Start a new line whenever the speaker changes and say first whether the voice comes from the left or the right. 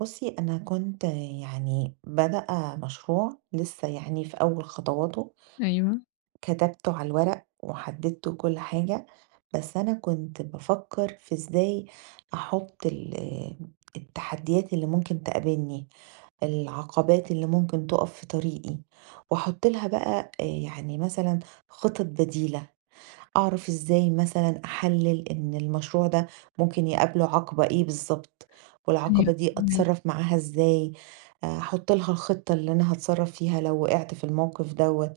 right: بُصّي، أنا كنت يعني بادئه مشروع لسّه يعني في أول خطواته.
left: أيوه.
right: كتبته على الورق وحدِّدته وكل حاجة، بس أنا كنت بافكّر في إزاي أحُط ال التحدّيات اللي ممكن تقابلني، العقبات اللي ممكن تُقَف في طريقي وأحُط لها بقى آآ يعني مثلًا خِطَط بديلة، أعرف إزاي مثلًا أحلِّل إن المشروع ده ممكن يقابله عَقبة إيه بالضبط
left: أيوه
right: والعَقبة دي
left: فاهماكِ.
right: أتصرّف معاها إزاي، أحُط لها الخِطة اللي أنا هاتصرّف فيها لو وِقِعت في الموقف دوّة.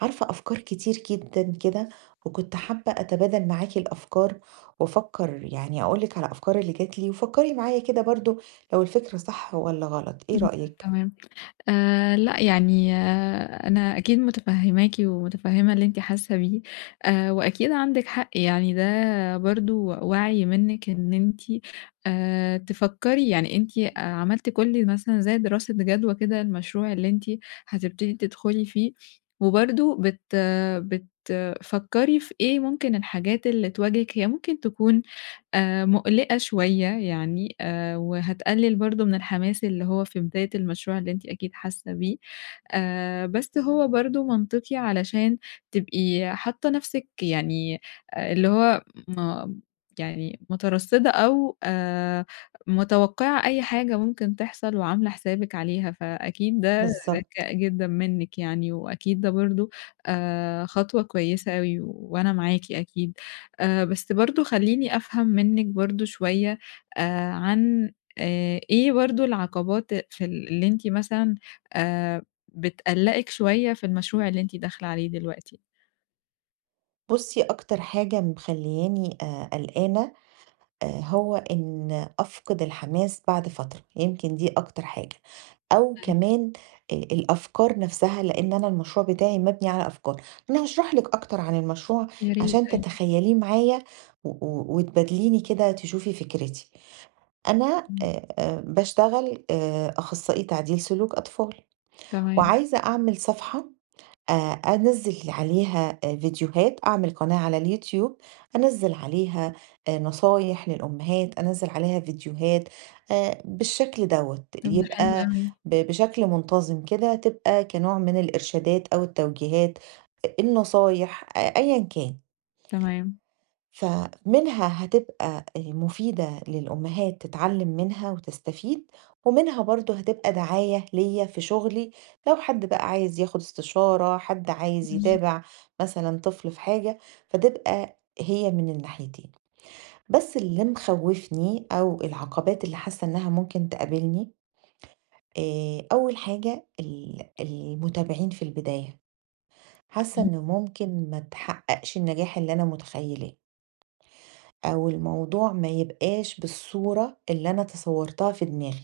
right: عارفة أفكار كتير جدًا كده وكنت حابّة أتبادل معاكِ الأفكار وأفكّر يعني أقول لِك على الأفكار اللي جات لي وفكّري معايا كده برضه لو الفكرة صح والَّا غلط، إيه
left: [unintelligible]
right: رأيِك؟
left: تمام. آآ لأ، يعني أنا أكيد مُتفهِّماكِ ومُتفهِّمة اللي أنتِ حاسّة بيه آآ وأكيد عندكِ حق يعني ده برضه وَعْي منِّك إن أنتِ آآ تفكّري يعني أنتِ عملتِ كل مثلًا زي دراسة جَدوى كده للمشروع اللي أنتِ هتبتدي تدخُلي فيه وبرضه بت بتفكّري في إيه ممكن الحاجات اللي تواجهِك هي ممكن تكون آآ مُقلِقة شوية يعني آآ وهتقلِّل برضه من الحماس اللي هو في بداية المشروع اللي أنتِ أكيد حاسّة بيه، آآ بس هو برضه منطقي علشان تبقي حاطّة نَفْسِك يعني اللي هو م يعني مُترصِّدة أو آآ متوقَّعة أي حاجة ممكن تحصل وعاملة حسابِك عليها، فأكيد ده
right: بالضبط.
left: ذكاء جدًا منِّك يعني، وأكيد ده برضه آآ خطوة كويسة أوي وأنا معاكِ أكيد. آآ بس برضه خلّيني أفهم منِّك برضه شوية آآ عن آآ إيه برضه العقبات في ال اللي أنتِ مثلًا آآ بتقلَّقِك شوية في المشروع اللي أنتِ داخلة عليه دلوقتي؟
right: بُصي أكتر حاجة مخلّياني آآ قلقانة، آآ هو إن أفقد الحماس بعد فترة، يمكن دي أكتر حاجة، أو
left: أيوه.
right: كمان آآ الأفكار نفسها لأن أنا المشروع بتاعي مبْنِي على أفكار. أنا هاشرح لِك أكتر عن المشروع
left: يا ريت،
right: عشان
left: أيوه.
right: تتخيليه معايا و و وتبادليني كده تشوفي فكرتي؛ أنا
left: إمم.
right: آآ آآ باشتغل آآ أخصائي تعديل سلوك أطفال،
left: تمام.
right: وعايزة أعمل صفحة آآ أنزِّل عليها آآ فيديوهات أعمل قناة على اليوتيوب أنزِّل عليها آآ نصايح للأمهات، أنزِّل عليها فيديوهات آآ بالشكل دوّة،
left: طب ده حلو
right: يبقى
left: أوي.
right: ب بشكل منتظم كده تبقى كنوع من الإرشادات، أو التوجيهات، أ النصايح أ أيًّا كان.
left: تمام.
right: فمنها هتبقى آآ مفيدة للأمهات تتعلم منها وتستفيد، ومنها برضو هتبقى دعاية ليّا في شغلي لو حد بقى عايز ياخد استشارة، حد عايز
left: بالض
right: يتابع مثلًا طفل في حاجة، فتبقى هي من الناحيتين. بس اللي مخوِّفني أو العقبات اللي حاسة إنها ممكن تقابلني، آآ أول حاجة ال المتابعين في البداية، حاسة إنه
left: تمام.
right: ممكن ما تحققش النجاح اللي أنا متخيلاه. أو الموضوع ما يبقاش بالصورة اللي أنا تصورتها في دماغي،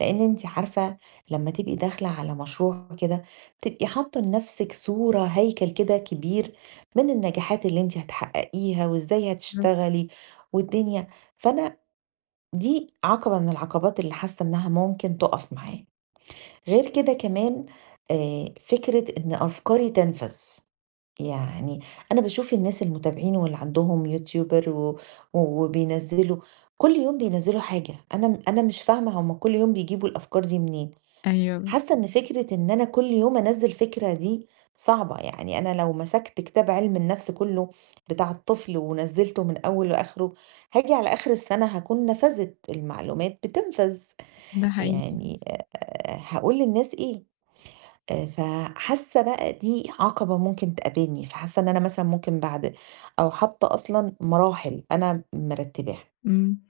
right: لأن أنتِ عارفة لما تبقي داخلة على مشروع كده بتبقي حاطة لنفسِك صورة، هيكل كده كبير من النجاحات اللي أنتِ هتحققيها، وإزاي
left: آه.
right: هتشتغلي، والدنيا فأنا دي عقبة من العقبات اللي حاسة إنها ممكن تُقف معايا، غير كده كمان آآ فكرة إن أفكاري تنفذ، يعني أنا باشوف الناس المتابعين واللي عندهم يوتيوبر و وبينزِّلوا كل يوم بينزِّلوا حاجة، أنا أنا مش فاهمة هُم كل يوم بيجيبوا الأفكار دي منين!
left: أيوه.
right: حاسة إن
left: [unintelligible]
right: فكرة إن أنا كل يوم أنزِّل فكرة دي صعبة، يعني أنا لو مسكت كتاب علم النفس كله بتاع الطفل ونزِّلته من أوّله لآخره هاجي على آخر السنة هاكون نفذت، المعلومات بتنفذ،
left: ده حقيقي.
right: يعني أ أ هاقول للناس إيه؟ آآ ف حاسة بقى دي عقبة ممكن تقابلني، فحاسة إن أنا مثلًا ممكن بعد أو حتى أصلًا مراحل أنا مرتباها.
left: إمم.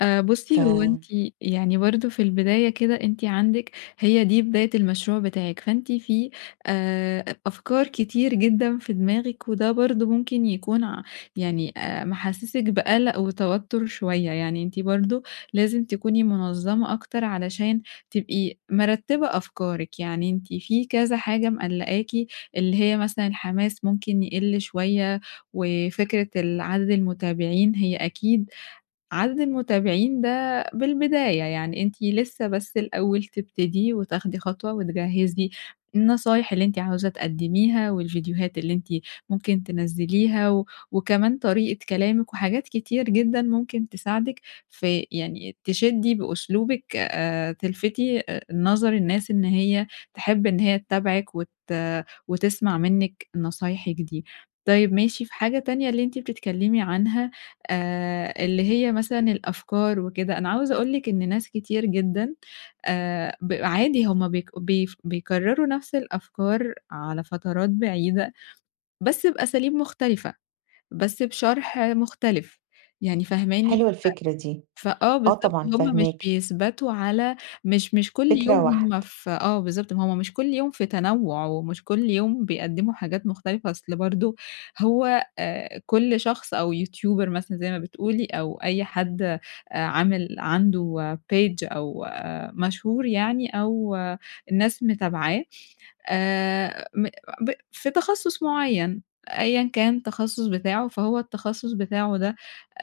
left: آآ
right: ف
left: بُصي هو أنتِ يعني برضو في البداية كده أنتِ عندِك هي دي بداية المشروع بتاعِك، فأنتِ في آآ أفكار كتير جدًا في دماغِك، وده برضو ممكن يكون ع يعني آآ محسّسِك بقلق وتوتر شوية، يعني أنتِ برضو لازم تكوني منظَمة أكتر علشان تبقي مِرتبة أفكارِك، يعني أنتِ فيه كذا حاجة مقلقاكِ، اللي هي مثلًا الحماس ممكن يقلّ شوية وفكرة ال عدد المتابعين هي أكيد عدد المتابعين ده بالبداية، يعني أنتِ لسه بس الأول تبتدي وتاخدي خطوة وتجهِّزي النصايح اللي أنتِ عاوزة تقدميها، والفيديوهات اللي أنتِ ممكن تنزِّليها، و وكمان طريقة كلامِك وحاجات كتير جدًا ممكن تساعدِك في يعني تشدّي بأسلوبِك آآ تلفتي آآ نظر الناس إن هي تحب إن هي تتابعِك، وت وتسمع منِك نصايحِك دي. طيب ماشي في حاجة تانية اللي أنتِ بتتكلمي عنها آآ اللي هي مثلًا الأفكار وكده، أنا عاوزة أقول لِك إن ناس كتير جدًا آآ ب عادي هُم بيك بي بيكرروا نفس الأفكار على فترات بعيدة بس بأساليب مختلفة، بس بشرح مختلف يعني فاهماني،
right: حلوة الفكرة دي.
left: ف فآه،
right: آه
left: بالضبط،
right: طبعًا،
left: هُم مش
right: فاهماكِ.
left: بيثبَتوا على مش مش كل يوم
right: فكرة واحدة.
left: هُم ف آه بالضبط، ما هُم مش كل يوم في تنوُع، ومش كل يوم بيقدموا حاجات مختلفة. أصل برضو هو آآ كل شخص أو يوتيوبر مثلًا زي ما بتقولي، أو أي حد عامل عنده page أو مشهور يعني، أو الناس متابعاه، آآ م ب في تخصُص معين أيًّا كان التخصُص بتاعه فهو التخصُص بتاعه ده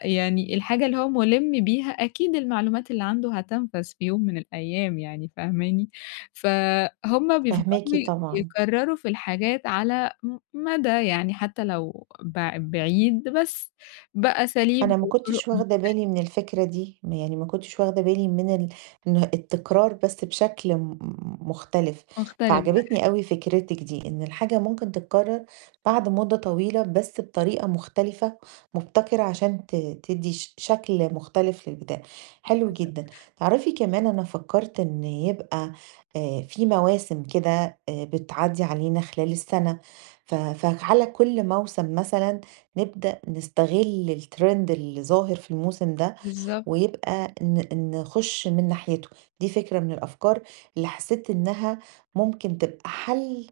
left: يعني الحاجة اللي هو مُلم بيها، أكيد المعلومات اللي عنده هتنفذ في يوم من الأيام يعني فاهماني، فُهم
right: فاهماكِ
left: بيفضَلوا
right: طبعًا.
left: يكرروا في الحاجات على م مَدَى يعني حتى لو بع بعيد بس بأساليب
right: أنا ما
left: وطرق
right: كنتش واخدة
left: مختلفة.
right: بالي من الفكرة دي، م يعني ما كنتش واخدة بالي من ال من التكرار بس بشكل م مختلف
left: مختلف، ده
right: فعجبتني أوي
left: حقيقي.
right: فكرتِك دي، إن الحاجة ممكن تتكرر بعد مدة طويلة بس بطريقة مختلفة مبتكرة عشان ت تدّي ش شكل مختلف للبداية، حلو
left: بالضبط.
right: جدًا.
left: [unintelligible]
right: تعرفي كمان أنا فكرت إن يبقى آآ فيه مواسم كده آآ بتعدي علينا خلال السنة ف فعَلَى كل موسم مثلًا نبدأ نستغل الtrend اللي ظاهر في الموسم ده،
left: بالضبط.
right: ويبقى ن نخش من ناحيته، دي فكرة من الأفكار اللي حسيت إنها ممكن تبقى حل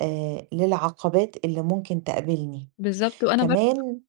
right: آآ للعقبات اللي ممكن تقابلني،
left: بالضبط وأنا برضو
right: كمان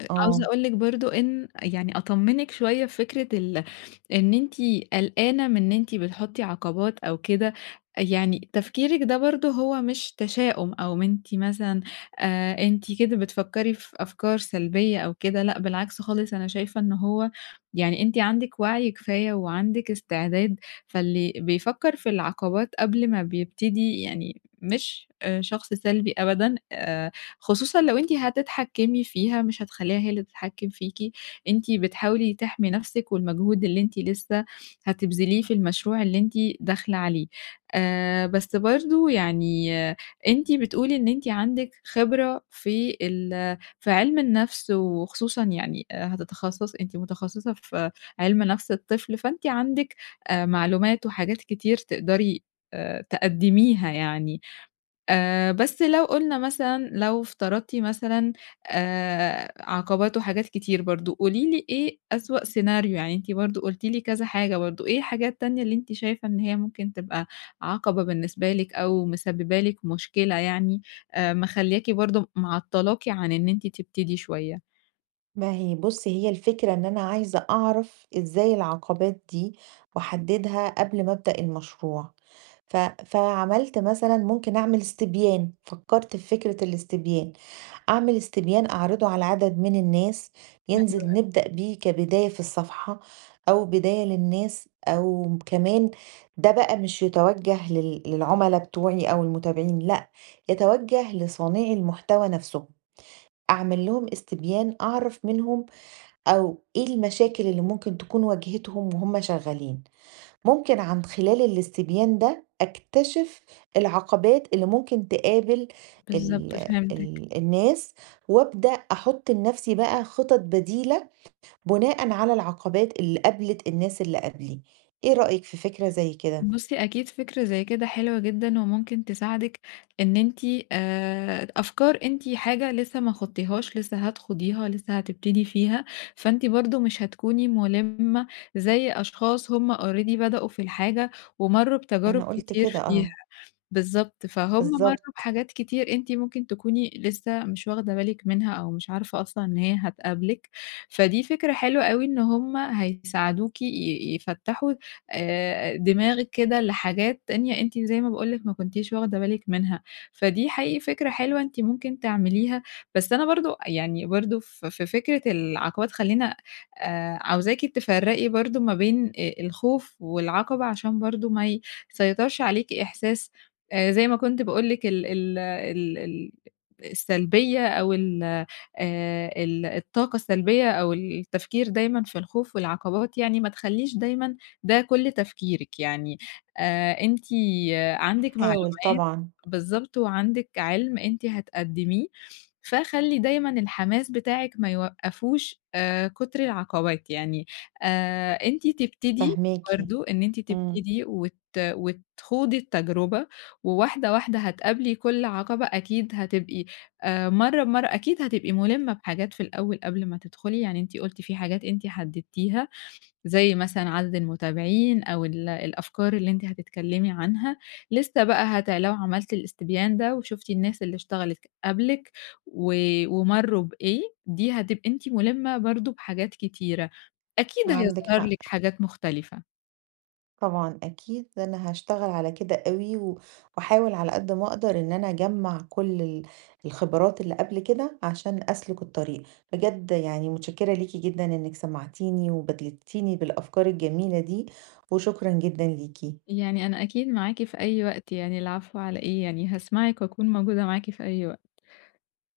left: أ عاوزة
right: آه.
left: أقول لِك برضو إن يعني أطمنِك شوية فكرة ال إن أنتِ قلقانة من إن أنتِ بتحطي عقبات أو كده، يعني تفكيرِك ده برضو هو مش تشاؤم، أو أنتِ مثلًا آآ أنتِ كده بتفكري في أفكار سلبية أو كده، لأ بالعكس خالص أنا شايفة إن هو يعني أنتِ عندِك وعي كفاية وعندِك استعداد، فاللي بيفكّر في العقبات قبل ما بيبتدي يعني مش آآ شخص سلبي أبدًا، آآ خصوصًا لو أنتِ هتتحكمي فيها مش هتخلّيها هي اللي تتحكم فيكِ، أنتِ بتحاولي تحمي نفسِك والمجهود اللي أنتِ لسه هتبذليه في المشروع اللي أنتِ داخلة عليه، آآ بس برضو يعني أنتِ بتقولي إن أنتِ عندِك خبرة في ال في علم النفس، وخصوصًا يعني هتتخصصي أنتِ متخصصة في علم نفس الطفل فأنتِ عندِك آآ معلومات وحاجات كتير تقدري آآ تقدميها يعني، آآ بس لو قُلنا مثلًا لو افترضتِ مثلًا آآ عقبات وحاجات كتير برضو، قولي لي إيه أسوأ سيناريو يعني أنتِ برضو قلتِ لي كذا حاجة برضو، إيه الحاجة التانية اللي أنتِ شايفة إن هي ممكن تبقى عَقبة بالنسبة لِك أو مسببة لِك مشكلة يعني آآ مخلّياكِ برضو معطلاكِ عن إن أنتِ تبتدي شوية؟
right: ما هي بُصي هي الفكرة إن أنا عايزة أعرف إزاي العقبات دي واحددها قبل ما ابدأ المشروع ف فعملت مثلًا ممكن أعمل استبيان، فكّرت في فكرة الاستبيان، أعمل استبيان أعرضة على عدد من الناس
left: حلو
right: ينزل
left: أوي.
right: نبدأ بيه كبداية في الصفحة أو بداية للناس أو م كمان ده بقى مش يتَوجة لل للعملا بتوعي أو المتابعين لأ يتَوجه لصانعي المحتوى نفْسهم أعمل لهم استبيان أعرف منهم أو إيه المشاكل اللي ممكن تكون واجهتهم وهُم شغالين ممكن عن خلال الاستبيان ده أكتشف العقبات اللي ممكن تقابل ال
left: بالضبط فهمتِك.
right: ال الناس وابدأ أحط لنفسي بقى خطط بديلة بُناءً على العقبات اللي قابلِت الناس اللي قَبلي، إيه رأيِك في فكرة زي كده؟
left: بُصي أكيد فكرة زي كده حلوة جدًا وممكن تساعدِك إن أنتِ آآ د أفكار أنتِ حاجة لسه ما خُضتيهاش لسه هتخُوضيها لسه هتبتدي فيها، فأنتِ برضه مش هتكوني مُلِمة زي أشخاص هُم already بدأوا في الحاجة ومرّوا بتجارب
right: أنا قُلت
left: كتير
right: كده
left: فيها.
right: آه.
left: بالضبط، فهُم مرّوا
right: بالضبط.
left: بحاجات كتير أنتِ ممكن تكوني لسه مش واخدة بالِك منها أو مش عارفة أصلًا إن هي هتقابلِك، فدي فكرة حلوة أوي إن هُم هيساعدوكِ ي يفتّحوا آآ دماغِك كده لحاجات تانية أنتِ زي ما باقول لِك ما كنتيش واخدة بالِك منها فدي حقيقي فكرة حلوة أنتِ ممكن تعمليها. بس أنا برضه أ يعني برضه في في فكرة العقبات خلّينا آآ عاوزاكِ تفرّقي برضه ما بين أ الخوف والعقبة عشان برضه ما ي سيطرش عليكِ إحساس آآ زي ما كنت باقول لِك ال ال ال ال السلبيّة أو ال آآ ال الطاقة السلبيّة أو التفكير دايمًا في الخوف والعقبات يعني ما تخلّيش دايمًا ده كل تفكيرِك. يعني آآ أنتِ عَندِك
right: هاحاول
left: معلومات،
right: طبعًا.
left: بالضبط، وعَندِك عِلم أنتِ هتقدميه فخلّي دايمًا الحماس بتاعِك ما يوقّفوش آآ كتر العقبات يعني آآ أنتِ تبتدي
right: فاهماكِ.
left: برضه إن أنتِ
right: إمم.
left: تبتدي وت وتخوضي التجربة وواحدة واحدة هتقابلي كل عقبة أكيد هتبقي آآ مرّة بمرّة أكيد هتبقي مُلِمة بحاجات في الأول قبل ما تدخلي يعني أنتِ قُلتِ في حاجات أنتِ حددتيها زي مثلًا عدد المتابعين أو ال الأفكار اللي أنتِ هتتكلمي عنها لسه بقى هتع لو عملتِ الإستبيان ده وشُفتِ الناس اللي اشتغلِت ك قبلِك و ومرّوا بإيه دي هتبقي أنتِ مُلِمة برضه بحاجات كتيرة أكيد
right: عَندِك
left: هيظهر
right: حق.
left: لِك حاجات مختلفة.
right: طبعًا أكيد أنا هاشتغل على كده أوي و واحاول على قد ما اقدر إن أنا اجمّع كل ال الخبرات اللي قبل كده عشان أسلُك الطريق. بجد يعني مُتشكّرة ليكِ جدًا إنِك سمعتينِي وبادلتينِي بالأفكار الجميلة دي وشكرًا جدًا ليكِ.
left: يعني أنا أكيد معاكِ في أي وقت يعني العفو على إيه يعني هاسمعِك واكون موجودة معاكِ في أي وقت.